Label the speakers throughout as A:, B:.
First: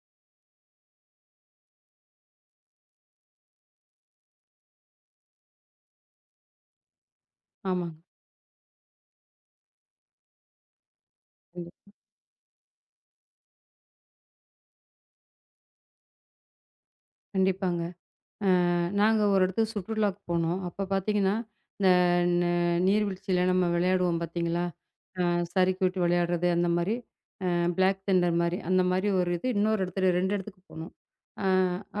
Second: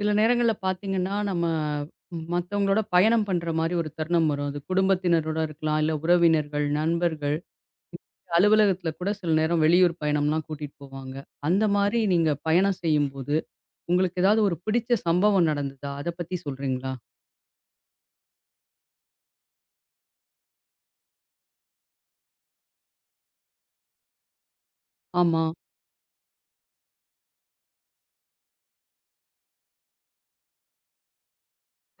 A: சில நேரங்கள்ல பார்த்தீங்கன்னா, நம்ம மத்தவங்களோட பயணம் பண்ற மாரி ஒரு தருணம் வரும். அது குடும்பத்தினரோட இருக்கலாம், இல்ல உறவினர்கள், நண்பர்கள்,
B: ஆமாங்க.
A: அலுவலகத்துல கூட சில நேரம் வெளியூர் பயணம்லாம் கூட்டிட்டு போவாங்க. அந்த
B: கண்டிப்
A: மாரி நீங்க பயணம் செய்யும்போது, உங்களுக்கு ஏதாவது ஒரு பிடிச்ச சம்பவம் நடந்ததா? அத பத்தி சொல்றீங்களா?
B: கண்டிப்பாங்க. நாங்க ஒரு இடத்துக்கு சுற்றுலாக்கு போனோம். அப்ப பார்த்தீங்கன்னா, இந்த ந நீர்வீழ்ச்சியில நம்ம விளையாடுவோம் பார்த்தீங்களா? அ
A: ஆமா.
B: சறுக்கி விட்டு விளையாடுறது அந்த மாரி, அ பிளாக் தண்டர் மாரி, அந்த மாரி ஒரு இது இன்னொரு இடத்துல 2 இடத்துக்கு போனோம். அ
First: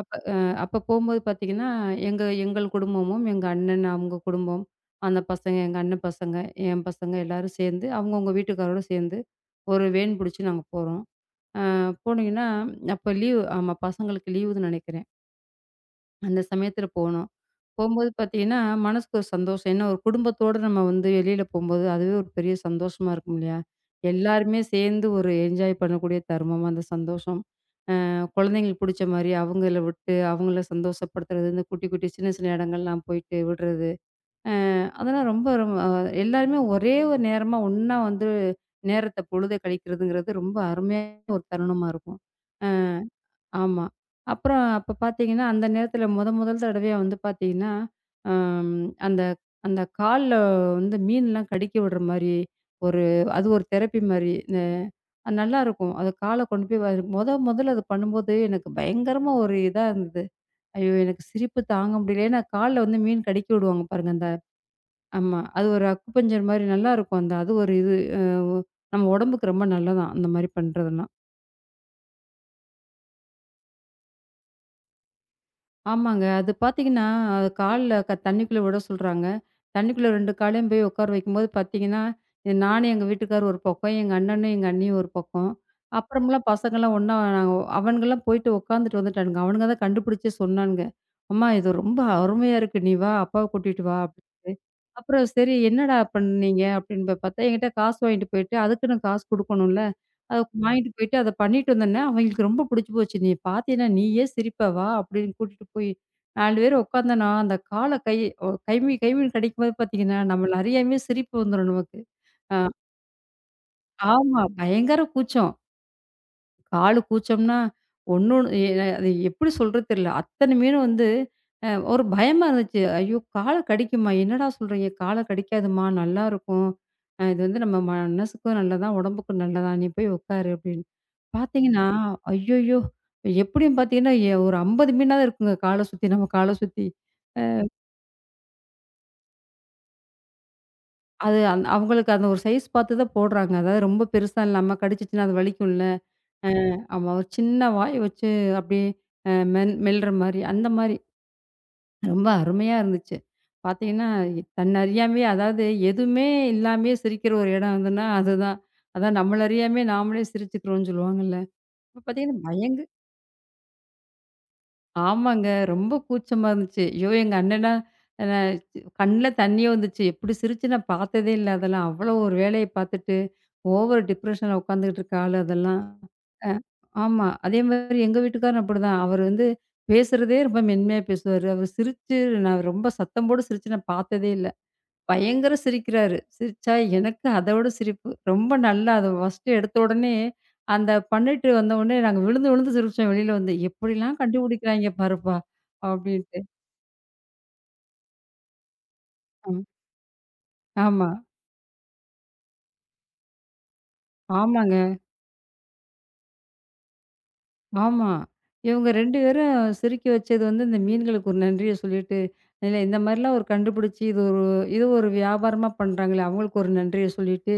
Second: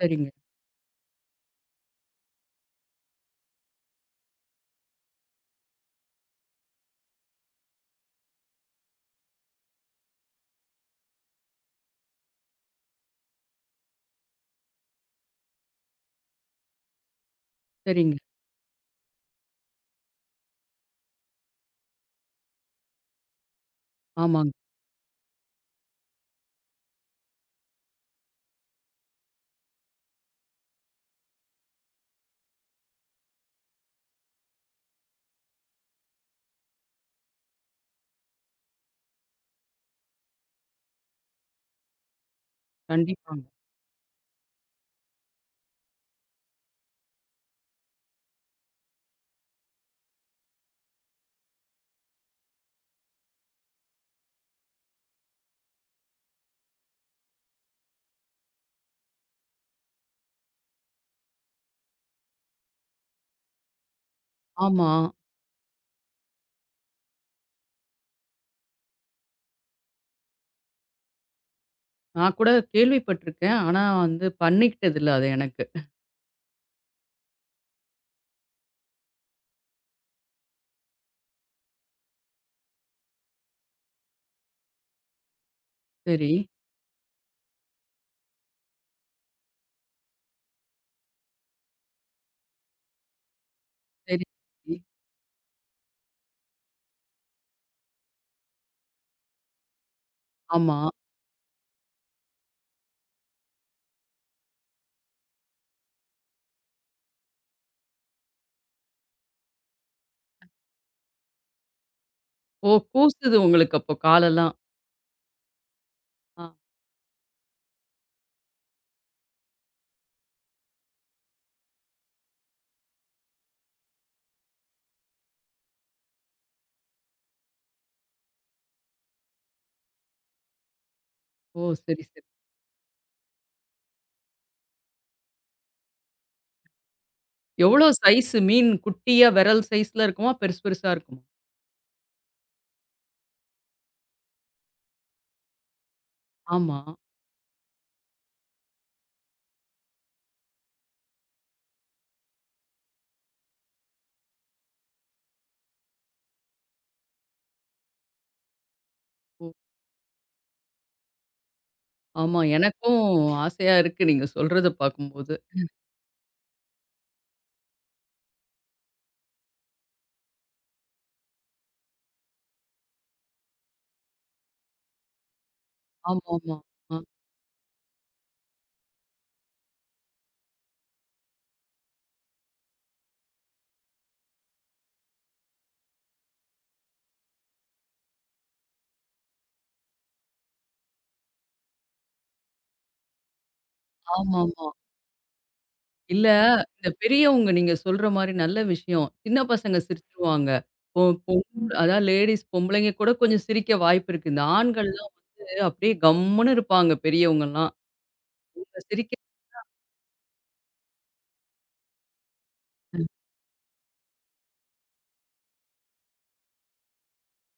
B: அப்ப அ அப்ப போம்போது பார்த்தீங்கன்னா, எங்கள் குடும்பமும், எங்க அண்ணன் அவங்க குடும்பம், அந்த பசங்க, எங்க அண்ணன் பசங்க, என் பசங்க எல்லாரும் சேர்ந்து, அவங்கவங்க வீட்டுக்காரோட சேர்ந்து, ஒரு வேன் புடிச்சு நாங்க போறோம். அ போனீங்கன்னா, அப்ப லீவு ஆமா பசங்களுக்கு லீவுன்னு நினைக்கிறேன். அந்த சமயத்துல போனோம். போம்போது
A: சரிங்க.
B: பார்த்தீங்கன்னா, மனசுக்கு ஒரு சந்தோஷம். ஏன்னா ஒரு குடும்பத்தோட நம்ம வந்து வெளியில போம்போது, அதுவே ஒரு பெரிய சந்தோஷமா இருக்கும் இல்லையா?
A: ஆமாங்க.
B: எல்லாருமே சேர்ந்து ஒரு என்ஜாய் பண்ணக்கூடிய தருணமா அந்த சந்தோஷம். குழந்தைங்களுக்கு புடிச்ச மாரி அவங்கள விட்டு, அவங்கள சந்தோஷப்படுத்துறது, இந்த குட்டி, குட்டி சின்ன, சின்ன இடங்கள்லாம் போயிட்டு விடுறது. அதெல்லாம் ரொம்ப ரொம்ப எல்லாருமே ஒரே ஒரு நேரமா ஒண்ணா வந்து நேரத்த பொழுத கழிக்கிறதுங்கிறது ரொம்ப அருமையான ஒரு தருணமா இருக்கும்.
A: கண்டிப்பாங்க.
B: ஆமா. அப்புறம் அப்ப பார்த்தீங்கன்னா, அந்த நேரத்தில மொத முதல் தடவையா வந்து பார்த்தீங்கன்னா, அம் அந்த அந்த கால்ல வந்து மீன்லாம் கடிக்க விடுற மாரி, ஒரு அது ஒரு தெரப்பி மாரி. அது நல்லாருக்கும். அது கால கொண்டு போய் வ மொத முதல்ல அது பண்ணும்போது எனக்கு பயங்கரமா ஒரு இதா இருந்தது. ஐயோ! எனக்கு சிரிப்பு தாங்க முடியல. ஏன்னா கால்ல வந்து மீன் கடிக்க விடுவாங்க பாருங்க.
A: ஆமா.
B: ஆமா. அது ஒரு அக்குபஞ்சர் மாரி நல்லாருக்கும். அந்த அது ஒரு இது அ நம்ம உடம்புக்கு ரொம்ப நல்லதான். அந்த மாரி பண்றதுனா.
A: நான் கூட கேள்விப்பட்டுருக்கேன். ஆனா வந்து பண்ணிக்கிட்டது இல்ல அது எனக்கு.
B: ஆமாங்க. அது பார்த்தீங்கன்னா, அது கால்ல தண்ணிக்குள்ள விட சொல்றாங்க. தண்ணிக்குள்ள 2 காலையும் போய் உட்கார வைக்கும்போது பார்த்தீங்கன்னா, இது நானும் எங்க வீட்டுக்காரரும் ஒரு பக்கம், எங்க அண்ணனும், எங்க அண்ணியும் ஒரு பக்கம்.
A: சரி,
B: அப்புறமெல்லாம் பசங்கலாம் ஒண்ணா அவனுங்கலாம் போயிட்டு உட்காந்துட்டு வந்துட்டானுங்க. அவனுங்க தான் கண்டுபிடிச்சே சொன்னானுங்க. "அம்மா இது ரொம்ப அருமையா இருக்கு. நீ வா, அப்பாவ கூட்டிட்டு வா"
A: சரி.
B: அப்படின்ட்டு.
A: சரி.
B: அப்புறம் சரி என்னடா பண்ணீங்க அப்படின்னு போய் பார்த்தா, என்கிட்ட காசு வாங்கிட்டு போயிட்டு, அதுக்குன்னு காசு குடுக்கணும்ல. அத
A: ஆமா.
B: வாங்கிட்டு போயிட்டு அத பண்ணிட்டு வந்தோனே, அவங்களுக்கு ரொம்ப புடிச்சு போச்சு. "நீ பாத்தீன்னா நீயே சிரிப்ப வா" அப்படின்னு கூட்டிட்டு போய் 4 பேர் உக்காந்தோன்னா, அந்த கால கை ஒ கைமி கைமின்னு கடிக்கும்போது பாத்தீங்கன்னா, நம்மள அறியாமயே சிரிப்பு வந்துரும் நமக்கு. அ
A: ஓ! கூசுது உங்களுக்கு அப்போ
B: ஆமா.
A: காலெல்லாம்.
B: பயங்கர கூச்சம்.
A: ஆ.
B: காலு கூச்சம்ன்னா, ஒண்ணொண்ணு எ அது எப்படி சொல்றது தெரியல. அத்தன மீனும் வந்து, ஒரு பயமா இருந்துச்சு. ஐயோ! கால கடிக்குமா? என்னடா சொல்றீங்க? கால கடிக்காதும்மா, நல்லாருக்கும். இது வந்து நம்ம மனசுக்கும் நல்லதான், உடம்புக்கும் நல்லதான். நீ போய் உட்காரு அப்படின்னு.
A: ஓ!
B: பார்த்தீங்கன்னா,
A: சரி, சரி.
B: ஐய்யய்யோ! எப்படியும் பார்த்தீங்கன்னா, ஒரு 50 மீனாவது இருக்குங்க கால சுத்தி, நம்ம கால சுத்தி. அ
A: எவ்வளோ சைஸ் மீன் குட்டியா விரல் சைஸ்ல இருக்குமா? பெருசு பெருசா இருக்குமா?
B: அது அந் அவங்களுக்கு அந்த ஒரு சைஸ் பார்த்து தான் போடுறாங்க. அதாவது ரொம்ப பெருசா இல்லாம கடிச்சிச்சுன்னா அது வலிக்கும்ல. அ
A: ஆமா.
B: ஆமா. ஒரு சின்ன வாய் வச்சு அப்படியே அ மென் மெல்ற மாரி, அந்த மாரி. ரொம்ப அருமையா இருந்துச்சு. பார்த்தீங்கன்னா, தன்ன அறியாமயே அதாவது எதுவுமே இல்லாமயே சிரிக்கிற ஒரு இடம் எதுன்னா அதுதான். அதான் நம்மள
A: ஓ!
B: அறியாமயே நாமளே சிரிச்சுக்கிறோம்னு சொல்லுவாங்கல்ல. இப்ப பார்த்தீங்கன்னா,
A: ஆமா. எனக்கும் ஆசையா இருக்கு நீங்க சொல்றத பார்க்கும்போது.
B: ஆமாங்க. ரொம்ப கூச்சமா இருந்துச்சு. ஐயோ! எங்க அண்ணனா அ கண்ல தண்ணியே வந்துச்சு. எப்படி சிரிச்சு நான் பார்த்ததே இல்ல அதெல்லாம். அவ்வளோ ஒரு வேலைய பார்த்துட்டு ஓவர் டிப்ரஷன்ல உட்காந்துக்கிட்டு இருக்க ஆளு அதெல்லாம். அ
A: ஆமாமா. அ
B: ஆமா. அதே மாரி எங்க வீட்டுக்காரரும் அப்படிதான். அவரு வந்து பேசுறதே ரொம்ப மென்மையா பேசுவாரு. அவரு சிரிச்சு நான் ரொம்ப சத்தம் போட்டு சிரிச்சு நான் பார்த்ததே இல்ல. பயங்கர சிரிக்கிறாரு. சிரிச்சா எனக்கு அதவிட சிரிப்பு. ரொம்ப நல்லா அத ஃபர்ஸ்ட்டு எடுத்த உடனே, அந்த பண்ணிட்டு வந்த உடனே நாங்க விழுந்து விழுந்து சிரிச்சோம் வெளியில வந்து. எப்படிலாம்
A: ஆமாமா.
B: கண்டுபிடிக்கிறாய்ங்க பாருப்பா!
A: இல்ல
B: அப்படின்ட்டு.
A: இந்த பெரியவங்க நீங்க சொல்ற மாரி நல்ல விஷயம். சின்ன
B: ம்.
A: பசங்க சிரிச்சுருவாங்க. பொ
B: ஆமா.
A: பொம் அதான் லேடீஸ் பொம்பளைங்க கூட கொஞ்சம் சிரிக்க வாய்ப்பு இருக்கு. இந்த
B: ஆமாங்க.
A: ஆண்கள்லாம் வந்து அப்படியே கம்முன்னு இருப்பாங்க பெரியவங்கலாம்.
B: ஆமா.
A: இவங்க
B: இவங்க
A: சிரிக்க
B: 2 பேரும் சிரிக்க வச்சது வந்து இந்த மீன்களுக்கு ஒரு நன்றிய சொல்லிட்டு, இல்ல இந்த மாரிலாம் ஒரு கண்டுபிடிச்சு இது ஒரு வியாபாரமா பண்றாங்களே! அவங்களுக்கு ஒரு நன்றிய சொல்லிட்டு,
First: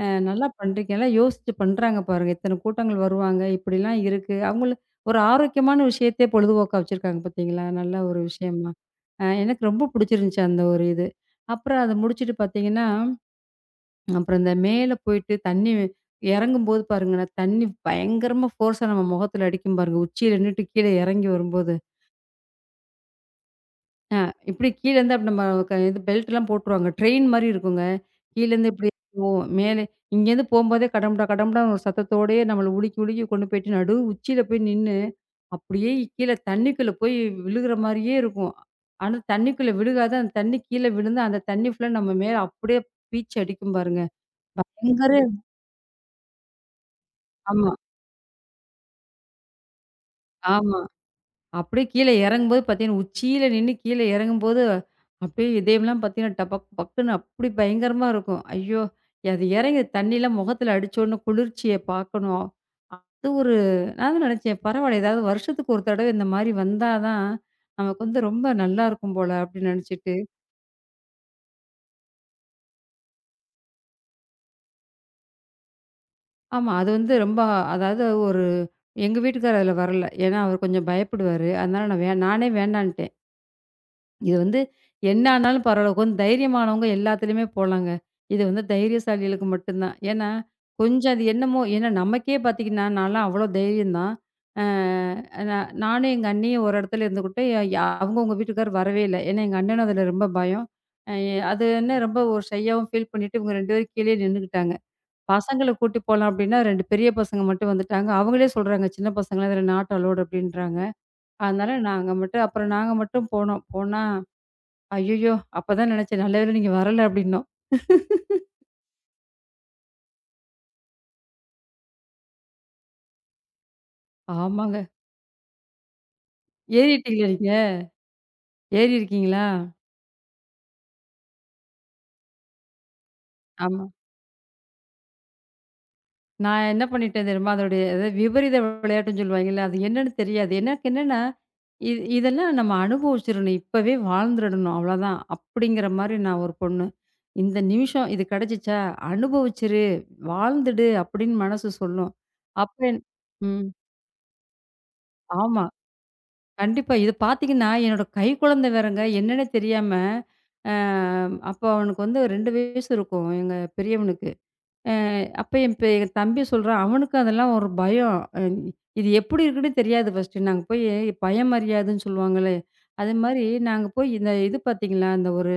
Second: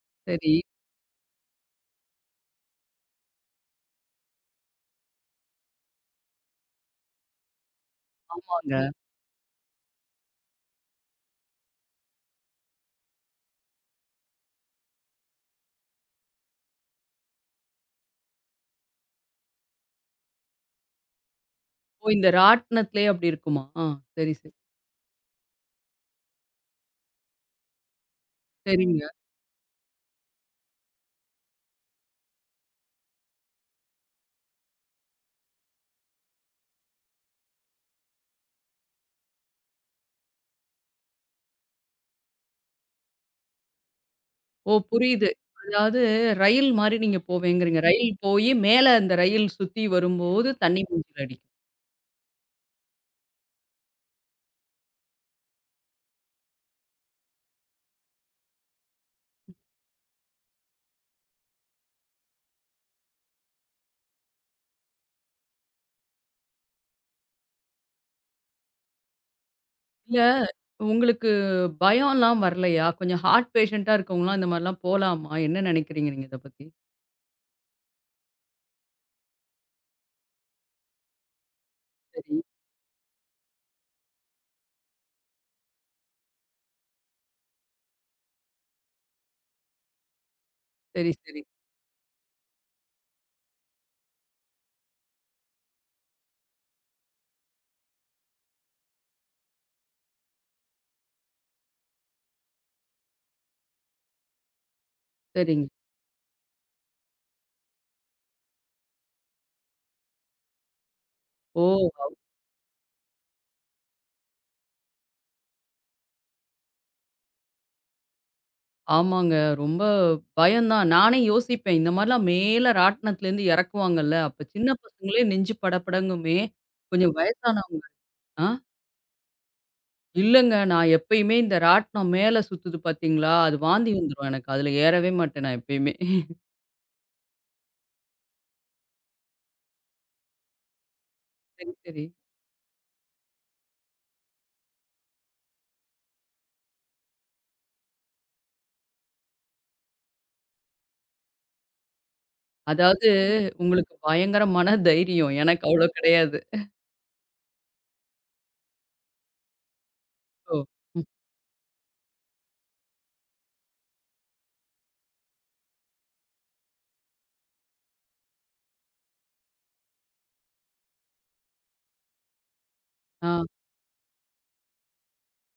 B: அ நல்லா
A: சரி.
B: பண்றீங்க. எல்லாம் யோசிச்சு பண்றாங்க பாருங்க. இத்தன கூட்டங்கள் வருவாங்க. இப்படிலாம் இருக்கு. அவங்கள ஒரு ஆரோக்கியமான விஷயத்தையே பொழுதுபோக்கா வச்சிருக்காங்க பார்த்தீங்களா? நல்ல ஒரு விஷயமா.
A: ஆமாங்க.
B: எனக்கு ரொம்ப புடிச்சிருந்துச்சு அந்த ஒரு இது. அப்புறம் அத முடிச்சுட்டு பார்த்தீங்கன்னா அப்புறம் இந்த மேல போயிட்டு தண்ணி இறங்கும்போது பாருங்கண்ணா, தண்ணி பயங்கரமா ஃபோர்ஸா நம்ம முகத்துல அடிக்கும் பாருங்க. உச்சியில நின்னுட்டு கீழ இறங்கி வரும்போது.
A: ஓ! இந்த ராட்டினத்திலேயே அப்படி இருக்குமா? ஆ. சரி, சரி.
B: இப்படி கீழேருந்து அப்படி நம்ம இது பெல்ட்லாம் போட்டுருவாங்க. ட்ரெயின் மாரி இருக்குங்க. கீழேருந்து இப்படி
A: சரிங்க.
B: போவும். மேலே இங்கேருந்து போம்போதே கடமுடா, கடமுடான்னு ஒரு சத்தத்தோடயே நம்மள உலுக்கி, உலுக்கி கொண்டு போயிட்டு நடு உச்சியில போய் நின்னு, அப்படியே கீழ தண்ணிக்குள்ள போய் விழுகுற மாரியே இருக்கும். ஆனா தண்ணிக்குள்ள விழுகாது. அந்த தண்ணி கீழ விழுந்து, அந்த தண்ணி ஃபுல்லா நம்ம மேல அப்படியே பீச்சு அடிக்கும் பாருங்க.
A: ஓ!
B: பயங்கர
A: புரியுது. அதாவது ரயில் மாரி நீங்க
B: ஆமா,
A: போவேங்கிறீங்க. ரயில் போயி மேல அந்த ரயில் சுத்தி வரும்போது
B: ஆமா.
A: தண்ணி மூஞ்சில அடிக்கும்.
B: அப்படியே கீழ இறங்கும்போது பார்த்தீங்கன்னா, உச்சியில நின்னு கீழ இறங்கும்போது, அப்படியே இதயம்லாம் பார்த்தீங்கன்னா, டபக் பக்குன்னு அப்படி பயங்கரமா இருக்கும். ஐயோ! அது இறங்கி தண்ணிலாம் முகத்துல அடிச்சோன்னே குளிர்ச்சிய பார்க்கணும். அது ஒரு நான் தான் நினைச்சேன், பரவாயில்ல ஏதாவது வருஷத்துக்கு ஒரு தடவை இந்த மாரி வந்தா தான், நமக்கு வந்து ரொம்ப நல்லாயிருக்கும் போல அப்படின்னு நினச்சிட்டு
A: இல்ல உங்களுக்கு பயம்லாம் வரலையா? கொஞ்சம் ஹார்ட் பேஷண்ட்டா இருக்கவங்கலாம் இந்த மாரிலாம் போலாமா? என்ன நினைக்கிறீங்க நீங்க இத பத்தி?
B: ஆமா. அது வந்து ரொம்ப அதாவது எங்க வீட்டுக்காரர் அதுல வரல. ஏன்னா, அவர் கொஞ்சம் பயப்படுவாரு. அதனால நான் வே
A: சரி,
B: நானே வேண்டான்ட்டேன். இது வந்து என்ன ஆனாலும் பரவால்ல. கொஞ்சம் தைரியமானவங்க எல்லாத்துலயுமே போலாங்க. இது வந்து தைரியசாலிகளுக்கு மட்டுந்தான். ஏன்னா, கொஞ்சம்
A: சரி,
B: அது
A: சரி,
B: என்னமோ ஏன்னா நமக்கே பாத்தீங்கன்னா, நான்லாம் அவ்ளோ தைரியம் தான். அ நான் நானும் எங்க அண்ணியும் ஒரு இடத்துல இருந்துக்கிட்டு, அவங்க அவங்க வீட்டுக்காரர் வரவே இல்ல. ஏன்னா எங்க அண்ணனும் அதுல ரொம்ப பயம். அ அது என்ன ரொம்ப ஒரு ஷையாவும் ஃபீல் பண்ணிட்டு இவங்க 2 பேரும் கீழயே நின்னுக்கிட்டாங்க.
A: சரிங்க.
B: பசங்கள கூட்டி போலாம் அப்டின்னா 2 பெரிய பசங்க மட்டும் வந்துட்டாங்க. அவங்களே சொல்றாங்க, "சின்ன பசங்கலாம் இதுல நாட் அலோவ்ட்" அப்டின்றாங்க.
A: ஓ!
B: அதனால நாங்க மட்டும் போனோம். ஐயய்யோ! அப்பதான் நெனச்சேன், நல்ல வேள நீங்க வரல அப்டின்னோம்.
A: ஆமாங்க. ரொம்ப பயம் தான். நானே யோசிப்பேன். இந்த மாரிலாம் மேல ராட்டினத்துலேருந்து இறக்குவாங்கல்ல, அப்ப சின்ன
B: ஆமாங்க.
A: பசங்களே நெஞ்சு படபடங்குமே. கொஞ்சம்
B: ஏறிட்டீங்களா நீங்க?
A: வயசானவங்க. ஆ.
B: ஏறியிருக்கீங்களா?
A: இல்லங்க. நான் எப்பயுமே இந்த ராட்டினம் மேல சுத்துது பார்த்தீங்களா, அது
B: ஆமா.
A: வாந்தி வந்துரும் எனக்கு. அதுல ஏறவே மாட்டேன் நான் எப்பயுமே.
B: நான் என்ன பண்ணிட்டேன் தெரியுமா? அதோடைய அதாவது விளையாட்டுன்னு சொல்லுவாங்கல்ல, அது என்னன்னு தெரியாது. எனக்கு என்னன்னா,
A: சரி,
B: இது
A: சரி.
B: இதெல்லாம் நம்ம அனுபவிச்சிரணும். இப்பவே வாழ்ந்துரணும் அவ்வளோதான். அப்படிங்கிற மாரி நான் ஒரு பொண்ணு. இந்த நிமிஷம் இது கெடச்சிச்சா, அனுபவிச்சிரு, வாழ்ந்துடு அப்படின்னு மனசு சொல்லும். அப்ப என்
A: அதாவது
B: ம்.
A: உங்களுக்கு பயங்கர மன தைரியம்.
B: ஆமா.
A: எனக்கு அவ்ளோ கிடையாது.
B: கண்டிப்பா. இது பார்த்தீங்கன்னா, என்னோட கைக்குழந்தை வேறங்க. என்னன்னே தெரியாம,
A: ஓ!
B: அ
A: ம்.
B: அப்போ அவனுக்கு வந்து 2 வயசு இருக்கும், எங்க பெரியவனுக்கு. அ அப்ப என் தம்பி சொல்றான், அவனுக்கு அதெல்லாம் ஒரு பயம். இது எப்படி இருக்குன்னு தெரியாது ஃபர்ஸ்ட்டு. நாங்க போய் பயம் அறியாதுன்னு சொல்லுவாங்களே, அது
A: ஆ.
B: மாரி நாங்க போய் இந்த இது பார்த்தீங்களா, அந்த ஒரு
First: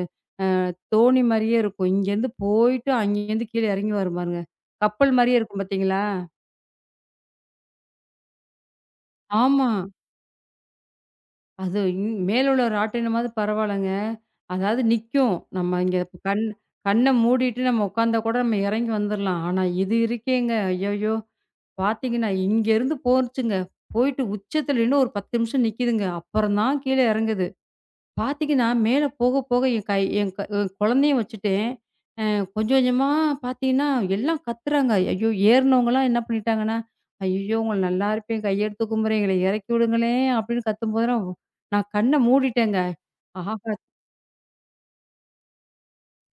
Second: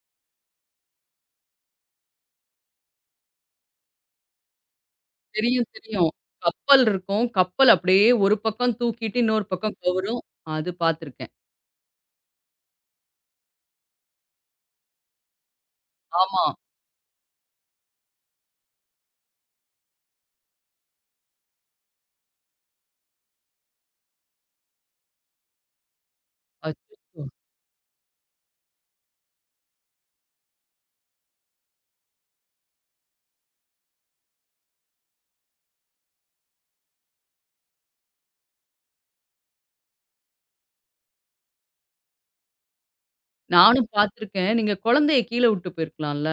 B: தோணி மாரியே இருக்கும். இங்கேருந்து போயிட்டு, அங்கேருந்து கீழ இறங்கி வரும் பாருங்க. கப்பல் மாரியே இருக்கும்
A: தெரியும்,
B: பார்த்தீங்களா?
A: தெரியும். கப்பல் இருக்கும். கப்பல் அப்படியே ஒரு பக்கம் தூக்கிட்டு இன்னொரு
B: ஆமா.
A: பக்கம் கவுரும். அது பார்த்துருக்கேன்.
B: அது மேலுள்ள ராட்டினமாவது பரவாயில்லங்க. அதாவது நிக்கும். நம்ம இங்க கண்
A: ஆமா.
B: கண்ண மூடிட்டு நம்ம உட்கார்ந்தா கூட நம்ம இறங்கி வந்துரலாம். ஆனா இது இருக்கேங்க. ஐயய்யோ! பார்த்தீங்கன்னா, இங்கேருந்து போச்சுங்க. போயிட்டு உச்சத்துல நின்னு ஒரு 10 நிமிஷம் நிக்குதுங்க. அப்புறம் தான் கீழ
A: அச்சச்சோ!
B: இறங்குது. பார்த்தீங்கன்னா, மேல போக போக என் கை என் க என் குழந்தையும் வச்சுட்டேன். கொஞ்சம் கொஞ்சமா பார்த்தீங்கன்னா, எல்லாம் கத்துறாங்க. ஐயோ! ஏறுனவங்கலாம் என்ன பண்ணிட்டாங்கன்னா, "ஐயய்யோ! உங்கள நல்லாருப்பேன், கையெடுத்து கும்புறேன், எங்கள இறக்கி விடுங்களேன்" அப்படின்னு கத்தும்போதெல்லாம், நான் கண்ண மூடிட்டேங்க. ஆஹா!
A: நானும் பார்த்துருக்கேன். நீங்க குழந்தைய கீழ விட்டு போயிருக்கலாம்ல.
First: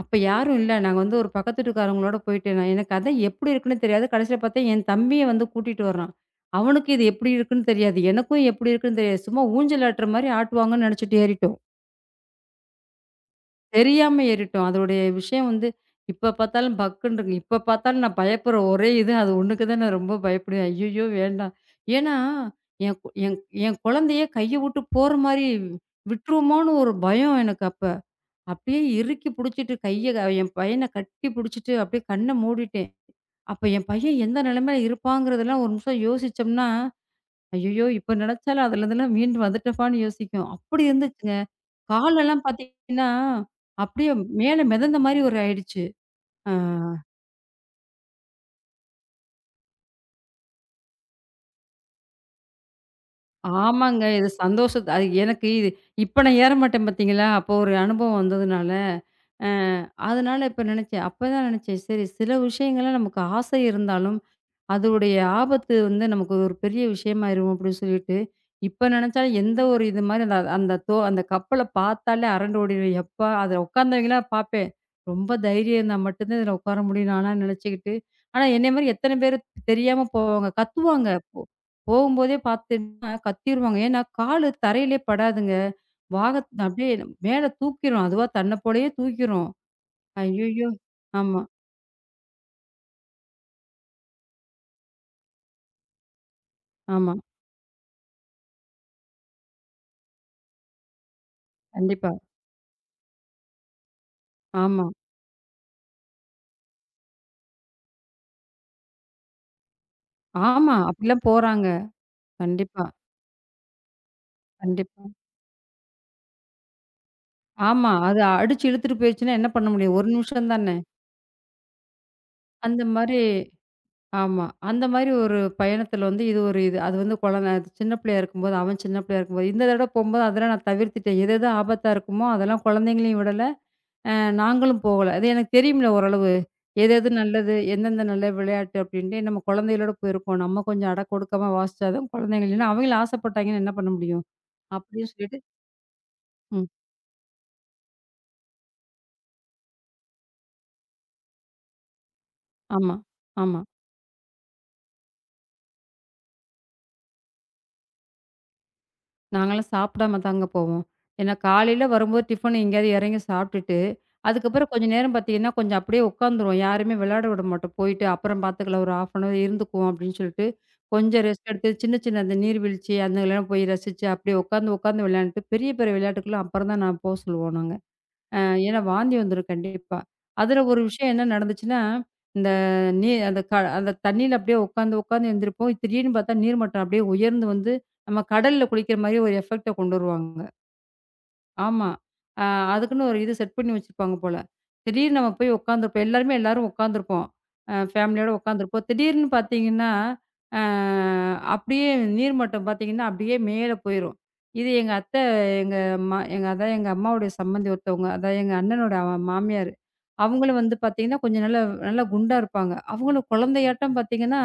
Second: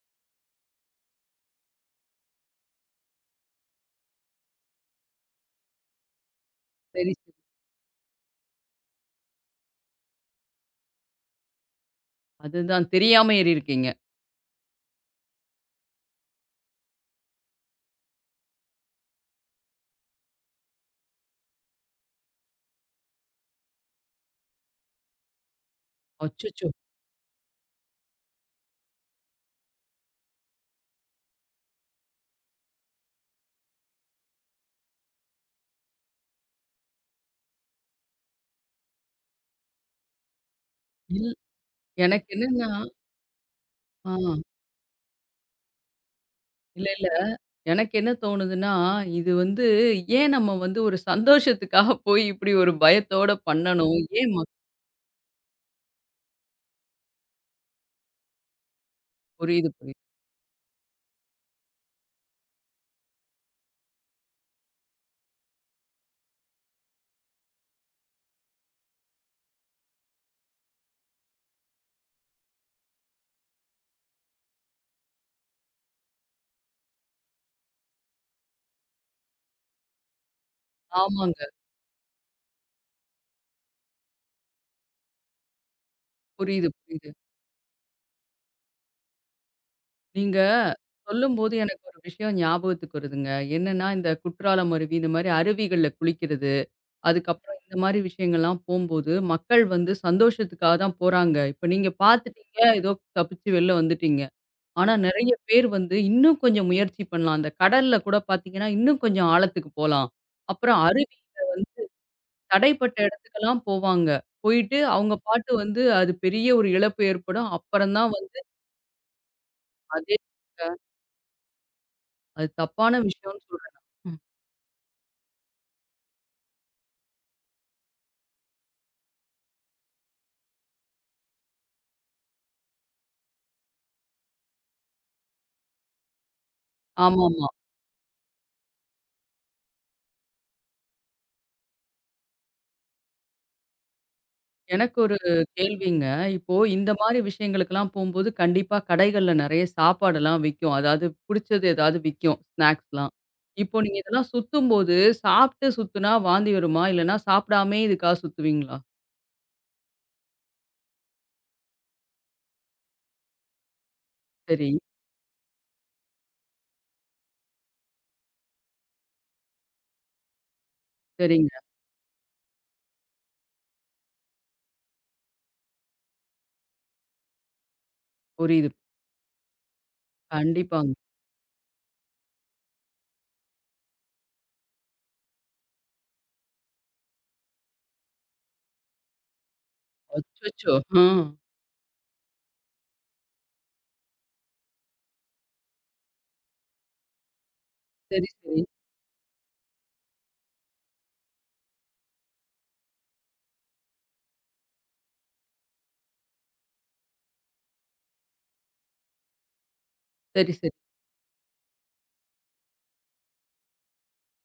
B: அப்ப யாரும் இல்ல. நாங்க வந்து ஒரு பக்கத்து வீட்டுக்காரவங்களோட போயிட்டேன் நான். எனக்கு அதான் எப்படி இருக்குன்னு தெரியாது. கடைசில பார்த்தா, என் தம்பிய வந்து கூட்டிட்டு வர்றான். அவனுக்கு இது
A: சரி,
B: எப்படி
A: சரி.
B: இருக்குன்னு தெரியாது. எனக்கும் எப்படி இருக்குன்னு தெரியாது. சும்மா ஊஞ்சல் ஆட்டுற மாரி ஆட்டுவாங்கன்னு நெனச்சுட்டு ஏறிட்டோம்.
A: அதுதான் தெரியாம ஏறியிருக்கீங்க.
B: தெரியாம ஏறிட்டோம். அதோடைய விஷயம் வந்து இப்ப பார்த்தாலும் பக்குன்றுங்க. இப்ப பார்த்தாலும் நான் பயப்படுற ஒரே இது அது ஒண்ணுக்கு தான் நான் ரொம்ப பயப்படுவேன். ஐய்யய்யோ! வேண்டாம். ஏன்னா, என் கு என் என் குழந்தைய கைய விட்டு போற மாரி
A: அச்சச்சோ!
B: விட்டுருவோமோன்னு ஒரு பயம் எனக்கு அப்ப. அப்படியே இறுக்கி புடிச்சிட்டு என் பையன கட்டி புடிச்சிட்டு அப்படியே கண்ண மூடிட்டேன். அப்ப என் பையன் எந்த நிலைமையில இருப்பாங்கிறதெல்லாம் ஒரு நிமிஷம் யோசிச்சோம்னா, ஐய்யய்யோ! இப்ப நினைச்சாலும் அதுலருந்துலாம் மீண்டு வந்துட்டோமான்னு யோசிக்கும். அப்படி
A: இல்
B: இருந்துச்சுங்க.
A: எனக்கு
B: காலெல்லாம்
A: என்னன்னா.
B: பார்த்தீங்கன்னா, அப்படியே
A: ஆ.
B: மேல மிதந்த மாரி ஒரு ஆயிடுச்சு. ஆ
A: இல்ல, இல்ல. எனக்கு என்ன தோணுதுன்னா, இது வந்து ஏன் நம்ம வந்து ஒரு சந்தோஷத்துக்காக போய் இப்படி ஒரு பயத்தோட பண்ணணும்?
B: ஆமாங்க. இது
A: ஏன் ம
B: சந்தோஷத்த அது எனக்கு இது இப்ப நான் ஏற மாட்டேன் பார்த்தீங்களா? அப்போ ஒரு அனுபவம் வந்ததுனால, அ
A: புரியுது, புரியுது.
B: அதனால இப்ப நெனச்சேன். அப்பதான் நெனச்சேன், சரி சில விஷயங்கள்ல நமக்கு ஆசை இருந்தாலும் அதோடைய ஆபத்து வந்து நமக்கு ஒரு பெரிய விஷயமாயிரும் அப்படின்னு சொல்லிட்டு, இப்ப நினைச்சாலும் எந்த ஒரு இது மாரி அந்த அந்த தோ அந்த கப்பல பார்த்தாலே அரண்டு ஓடிருவேன். எப்பா அதுல உட்கார்ந்தவங்கலாம் பார்ப்பேன். ரொம்ப தைரியம் இருந்தா மட்டும் தான் இதுல உட்கார முடியும் நான்லாம் நினைச்சுக்கிட்டு. ஆனா என்னைய மாரி எத்தன பேரு தெரியாம போவாங்க. கத்துவாங்க.
A: ஆமாங்க.
B: போகும்போதே பார்த்தீங்கன்னா கத்திருவாங்க. ஏன்னா காலு தரையிலே படாதுங்க.
A: புரியுது,
B: அப்படியே
A: புரியுது.
B: மேல தூக்கிரும். அதுவா தன்ன போலயே தூக்கிரும்.
A: நீங்க
B: ஐய்யய்யோ! ஆமா,
A: சொல்லும்போது எனக்கு ஒரு விஷயம் ஞாபகத்துக்கு வருதுங்க. என்னன்னா, இந்த குற்றாலம் அருவி இந்த மாரி அருவிகள்ல குளிக்கிறது,
B: ஆமா.
A: அதுக்கப்புறம் இந்த மாரி விஷயங்கள்லாம் போம்போது, மக்கள் வந்து சந்தோஷத்துக்காக தான் போறாங்க. இப்ப நீங்க
B: கண்டிப்பா.
A: பார்த்துட்டீங்க, ஏதோ தப்பிச்சு வெளில வந்துட்டீங்க.
B: ஆமா,
A: ஆனா நெறைய பேர் வந்து இன்னும் கொஞ்சம் முயற்சி பண்ணலாம். அந்த கடல்ல கூட பார்த்தீங்கன்னா, இன்னும் கொஞ்சம் ஆழத்துக்கு போலாம்.
B: ஆமா.
A: அப்புறம்
B: அப்படிலாம்
A: அருவியில
B: போறாங்க.
A: வந்து
B: கண்டிப்பா,
A: தடைப்பட்ட இடத்துக்கெல்லாம் போவாங்க. போயிட்டு
B: கண்டிப்பா.
A: அவங்க பாட்டு வந்து அது பெரிய ஒரு இழப்பு ஏற்படும்.
B: ஆமா.
A: அப்புறம் தான்
B: அது
A: வந்து
B: அடிச்சு இழுத்துட்டு போயிருச்சுன்னா என்ன பண்ண முடியும்? 1
A: அதே
B: நிமிஷம் தானே!
A: அது
B: அந்த
A: தப்பான
B: மாரி
A: விஷயம்னு சொல்றேன் நான். ம்.
B: ஆமா. அந்த மாரி ஒரு பயணத்தில வந்து இது ஒரு இது. அது வந்து சின்ன பிள்ளையா இருக்கும்போது, அவன் சின்ன பிள்ளையா இருக்கும்போது, இந்த தடவ போம்போது அதெல்லாம் நான் தவிர்த்துட்டேன். எது எது ஆபத்தா இருக்குமோ, அதெல்லாம் குழந்தைங்களையும் விடல. அ நாங்களும் போகல. அது எனக்கு தெரியும்ல ஓரளவு. எது எது
A: ஆமாமா.
B: நல்லது, எந்தெந்த நல்ல விளையாட்டு அப்டின்ட்டு நம்ம குழந்தைகளோட போயிருக்கோம். நம்ம கொஞ்சம் அட ஒடுக்கமா வாசிச்சா தான் குழந்தைங்க இல்லைன்னா, அவங்களும் ஆசைப்பட்டாங்கன்னா என்ன பண்ண முடியும்?
A: எனக்கு
B: அப்டின்னு
A: ஒரு
B: சொல்லிட்டு.
A: கேள்விங்க. இப்போ
B: ம்.
A: இந்த மாரி விஷயங்களுக்கெல்லாம் போம்போது, கண்டிப்பா கடைகள்ல நெறைய சாப்பாடெல்லாம் விக்கும். அதாவது புடிச்சது ஏதாவது விக்கும்,
B: ஆமா,
A: ஸ்நாக்ஸ்லாம்.
B: ஆமா.
A: இப்போ நீங்க இதெல்லாம் சுத்தும்போது, சாப்ட்டு சுத்துனா வாந்தி வருமா? இல்லன்னா சாப்பிடாமயே இதுக்காக சுத்துவீங்களா?
B: நாங்கலாம் சாப்பிடாம தாங்க போவோம். ஏன்னா காலையில வரும்போது டிஃபன் எங்கேயாவது இறங்கி சாப்பிட்டுட்டு,
A: சரி,
B: அதுக்கப்புறம் கொஞ்ச நேரம் பார்த்தீங்கன்னா, கொஞ்சம் அப்படியே உட்காந்துருவோம். யாரையுமே விளையாட விட மாட்டோம். போயிட்டு அப்புறம் பார்த்துக்கலாம். ஒரு 1/2 அன் ஹவர் இருந்துக்குவோம் அப்படின்னு சொல்லிட்டு, கொஞ்சம் ரெஸ்ட்
A: சரிங்க.
B: எடுத்து சின்ன சின்ன அந்த நீர்வீழ்ச்சி அதுங்கலாம் போய் ரசிச்சு, அப்படியே உட்காந்து உட்காந்து விளையாண்டுட்டு, பெரிய பெரிய விளையாட்டுக்கெல்லாம் அப்புறம் தான் நான் போ சொல்லுவோம் நாங்க. அ
A: புரியுது.
B: ஏன்னா வாந்தி வந்துரும் கண்டிப்பா. அதுல ஒரு
A: கண்டிப்பாங்க.
B: விஷயம் என்ன நடந்துச்சுன்னா, இந்த நீ அந்த க அந்த தண்ணீல அப்படியே உட்காந்து, உட்காந்து எந்திரிப்போம். திடீர்னு பார்த்தா நீர் மட்டம் அப்படியே உயர்ந்து வந்து, நம்ம கடல்ல குளிக்கிற மாரி ஒரு எஃபெக்ட்ட கொண்டு வருவாங்க.
A: அச்சச்சோ! ஆ.
B: ஆமா. அ அதுக்குன்னு ஒரு இது செட் பண்ணி வச்சிருப்பாங்க போல. திடீர்னு நம்ம போய் உட்காந்துருப்போம். எல்லாரும் உட்காந்துருப்போம்.
A: சரி,
B: ஃபேமிலியோட
A: சரி.
B: உட்காந்துருப்போம். திடீர்னு பார்த்தீங்கன்னா, அ அப்படியே நீர்மட்டம் பார்த்தீங்கன்னா, அப்படியே மேல போயிரும். இது எங்க அத்தை, எங்க ம எங்க அதான் எங்க அம்மாவுடைய சம்மந்தி ஒருத்தவங்க. அதான் எங்க அண்ணனோட மாமியாரு.
A: சரி,
B: அவங்களும்
A: சரி.
B: வந்து பார்த்தீங்கன்னா, கொஞ்சம் நல்லா நல்லா குண்டா இருப்பாங்க. அவங்களும் குழந்தையாட்டம் பார்த்தீங்கன்னா,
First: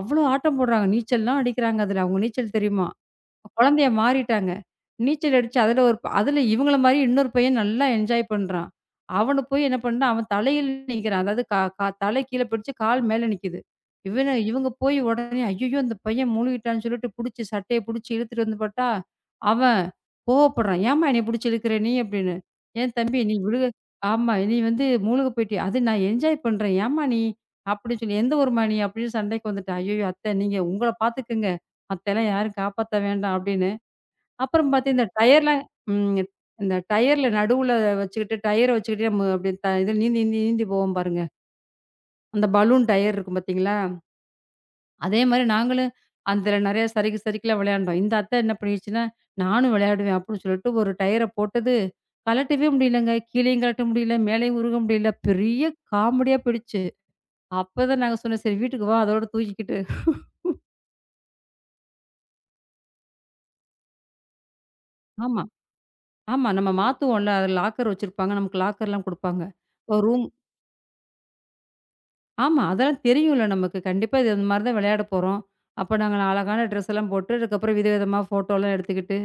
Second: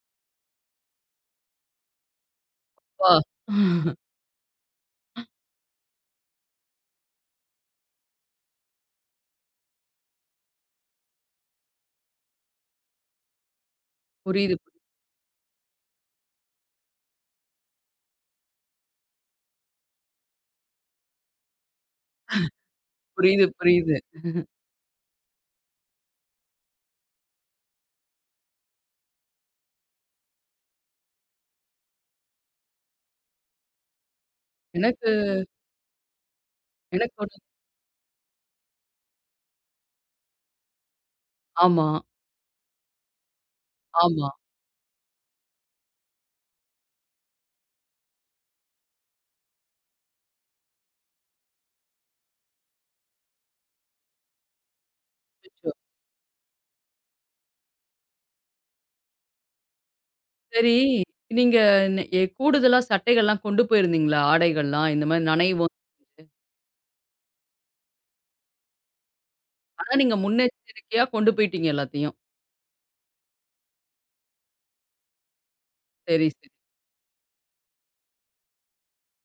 B: அவ்வளோ ஆட்டம் போடுறாங்க. நீச்சல்லாம் அடிக்கிறாங்க அதுல. அவங்க நீச்சல் தெரியுமா?
A: அப்பா!
B: குழந்தையா மாறிட்டாங்க. நீச்சல் அடிச்சு அதுல ஒரு அதுல இவங்கள மாரி இன்னொரு பையன் நல்லா என்ஜாய் பண்றான். அவன போய் என்ன பண்றான், அவன் தலையில நிக்கிறான். அதாவது கா கா தலை கீழ பிடிச்சு கால் மேல நிக்குது. இவன
A: புரியுது,
B: இவங்க
A: புரியுது,
B: போய் உடனே ஐயய்யோ! இந்த பையன் முழுகிட்டான்னு சொல்லிட்டு புடிச்சு சட்டைய புடிச்சு இழுத்துட்டு வந்து பார்த்தா, அவன் கோவப்படுறான். "ஏம்மா என்னைய புடிச்சு இழுக்குற நீ?" அப்படின்னு. "ஏன் தம்பி நீ
A: புரியுது. புரியுது.
B: ஆமா நீ வந்து மூழ்க போயிட்டியா?" "அது நான் என்ஜாய் பண்றேன். ஏம்மா நீ?" அப்படின்னு சொல்லி. "எந்த ஊரும்மா நீ?" அப்படின்னு சண்டைக்கு வந்துட்டான். ஐயய்யோ! அத்தை நீங்க உங்கள பார்த்துக்கங்க. மத்தெல்லாம் யாரும் காப்பாத்த வேண்டாம் அப்படின்னு. அப்புறம் பாத்து இந்த
A: எனக்கு
B: டயர்லாம் ம். இந்த
A: எனக்கு
B: டயர்ல
A: ஒண்ணு.
B: நடுவுல வச்சுக்கிட்டு, டயர வச்சுக்கிட்டே நம்ம அப்படி இதுல நீந்தி, நீந்தி, நீந்தி போவோம் பாருங்க.
A: ஆமா,
B: அந்த பலூன் டயர் இருக்கும் பாத்தீங்களா?
A: ஆமா.
B: அதே மாரி நாங்களும் அதுல நெறைய சறுக்கி சறுக்கிலாம் விளையாண்டோம். இந்த அத்தை என்ன பண்ணிடுச்சுன்னா, நானும் விளையாடுவேன் அப்படின்னு சொல்லிட்டு ஒரு டயர போட்டது, கழட்டவே முடியலங்க. கீழயும் கழட்ட முடியல, மேலயும் உருக முடியல. பெரிய
A: அச்சச்சோ!
B: காமெடியா போயிடுச்சு. அப்பதான் நாங்க சொன்னோம், "சரி வீட்டுக்கு வா அதோட தூக்கிக்கிட்டு."
A: சரி. நீங்க நெ எ கூடுதலா சட்டைகள்லாம் கொண்டு போயிருந்தீங்களா? ஆடைகள்லாம் இந்த மாரி
B: ஆமா.
A: நனைவோம்.
B: ஆமா. நம்ம மாத்துவோம்ல. அது லாக்கர் வச்சிருப்பாங்க. நமக்கு லாக்கர்லாம் குடுப்பாங்க.
A: ஆனா
B: ஒரு
A: நீங்க
B: ரூம்
A: முன்னெச்சரிக்கையா கொண்டு போயிட்டீங்க எல்லாத்தையும்.
B: ஆமா. அதெல்லாம் தெரியும்ல நமக்கு. கண்டிப்பா இது இந்த மாரி தான் விளையாட போறோம். அப்ப நாங்க
A: சரி, சரி.
B: அழகான ட்ரெஸ் எல்லாம் போட்டு, அதுக்கப்புறம் விதவிதமா ஃபோட்டோலாம் எடுத்துக்கிட்டு,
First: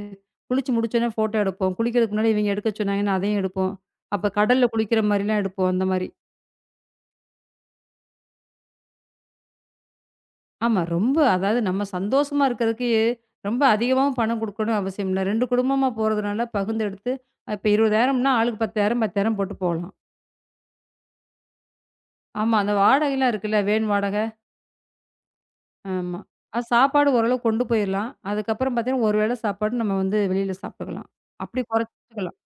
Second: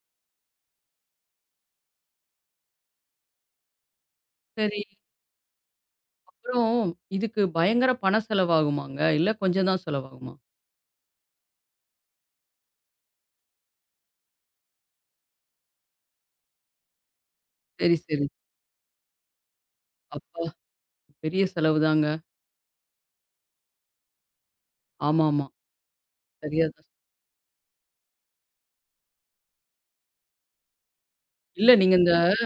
B: குளிச்சு முடிச்சோனே ஃபோட்டோ எடுப்போம். குளிக்கிறதுக்கு முன்னாடி இவங்க எடுக்க சொன்னாங்கன்னா, அதையும் எடுப்போம். அப்ப கடல்ல
A: சரி.
B: குளிக்கிற மாரிலாம் எடுப்போம், அந்த மாரி.
A: அப்புறம் இதுக்கு பயங்கர பண செலவாகுமாங்க? இல்ல கொஞ்சம் தான் செலவாகுமா?
B: ஆமா. ரொம்ப அதாவது நம்ம சந்தோஷமா இருக்கிறதுக்கு ரொம்ப அதிகமாவும் பணம் குடுக்கணும் அவசியம் இல்ல. 2 குடும்பமா போறதுனால பகிர்ந்தெடுத்து, இப்ப
A: சரி, சரி.
B: 20,000ம்னா ஆளுக்கு 10,000, 10,000 போட்டு போலாம்.
A: அப்பா! பெரிய செலவு தாங்க.
B: ஆமா. அந்த வாடகைலாம் இருக்குல்ல. வேன் வாடக,
A: ஆமாமா.
B: ஆமா. அது
A: சரியா தான்.
B: சாப்பாடு ஓரளவு கொண்டு போயிரலாம். அதுக்கப்புறம் பார்த்தீங்கன்னா, ஒரு வேளை சாப்பாடு நம்ம வந்து வெளியில சாப்பிட்டுக்கலாம். அப்படி
A: இல்ல நீங்க இந்த
B: குறைச்சுக்கலாம்.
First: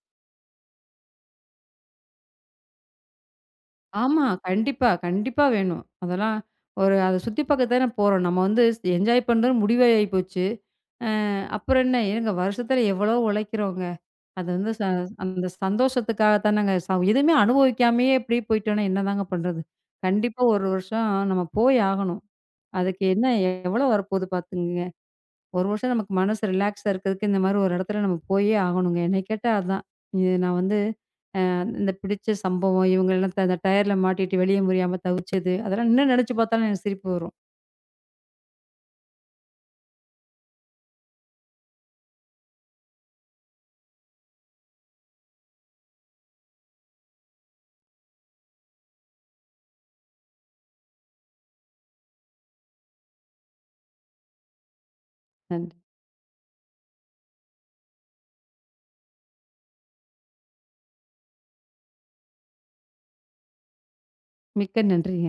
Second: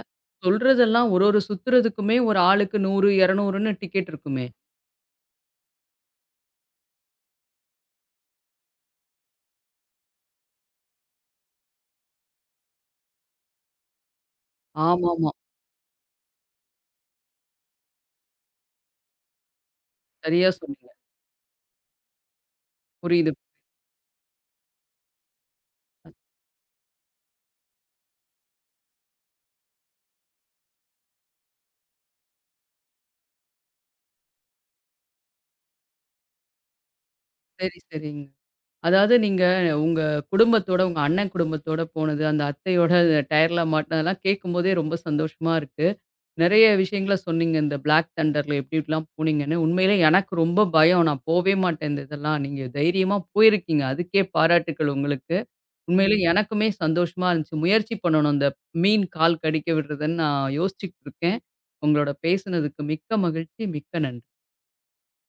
A: சொல்றதெல்லாம் ஒரு ஒரு சுத்துறதுக்குமே ஒரு ஆளுக்கு 100, 200ன்னு டிக்கெட்
B: ஆமா.
A: இருக்குமே!
B: கண்டிப்பா, கண்டிப்பா வேணும். அதெல்லாம் ஒரு அத சுத்தி பார்க்க தானே போறோம். நம்ம வந்து என்ஜாய் பண்றது முடிவே ஆயிப்போச்சு. அ அப்புறம் என்ன? ஏங்க வருஷத்துல எவ்வளோ உழைக்கிறோங்க. அது வந்து ச
A: ஆமாமா.
B: அந்த சந்தோஷத்துக்காக தானங்க எதுவுமே அனுபவிக்காமயே இப்படியே போயிட்டோம்னா என்னதாங்க பண்றது? கண்டிப்பா
A: சரியா
B: 1
A: சொன்னீங்க.
B: வருஷம் நம்ம போய் ஆகணும். அதுக்கு என்ன
A: புரியுது.
B: எவ்வளோ வரப்போகுது பார்த்துங்க. ஒரு வருஷம் நமக்கு மனசு ரிலாக்ஸா இருக்கிறதுக்கு இந்த மாதிரி ஒரு இடத்துல நம்ம போயே ஆகணுங்க. என்னை கேட்டா அதான். இது நான் வந்து அ இந்த பிடிச்ச சம்பவம் இவங்கலாம் அந்த டயர்ல மாட்டிட்டு வெளிய முடியாம தவிச்சது, அதெல்லாம் இன்னும் நினைச்சு பார்த்தாலும் எனக்கு சிரிப்பு வரும்.
A: சரி, சரிங்க. அதாவது நீங்க உங்க குடும்பத்தோட, உங்க அண்ணன் குடும்பத்தோட போனது, அந்த அத்தையோட டயர்ல மாட்டினதெல்லாம் கேட்கும்போதே ரொம்ப சந்தோஷமா இருக்கு. நெறைய விஷயங்கள சொன்னீங்க. இந்த பிளாக் தண்டர்ல எப்டி எப்டிலாம் போனீங்கன்னு. உண்மையிலே எனக்கு ரொம்ப பயம். நான் போவே மாட்டேன் இந்த இதெல்லாம். நீங்க தைரியமா போயிருக்கீங்க. அதுக்கே பாராட்டுக்கள் உங்களுக்கு.
B: நன்றி.
A: உண்மையிலே எனக்குமே சந்தோஷமா இருந்துச்சு. முயற்சி பண்ணணும். இந்த மீன் கால் கடிக்க விடுறதுன்னு நான் யோசிச்சுட்டு இருக்கேன். உங்களோட பேசுனதுக்கு மிக்க மகிழ்ச்சி. மிக்க நன்றி.
B: மிக்க நன்றிங்க.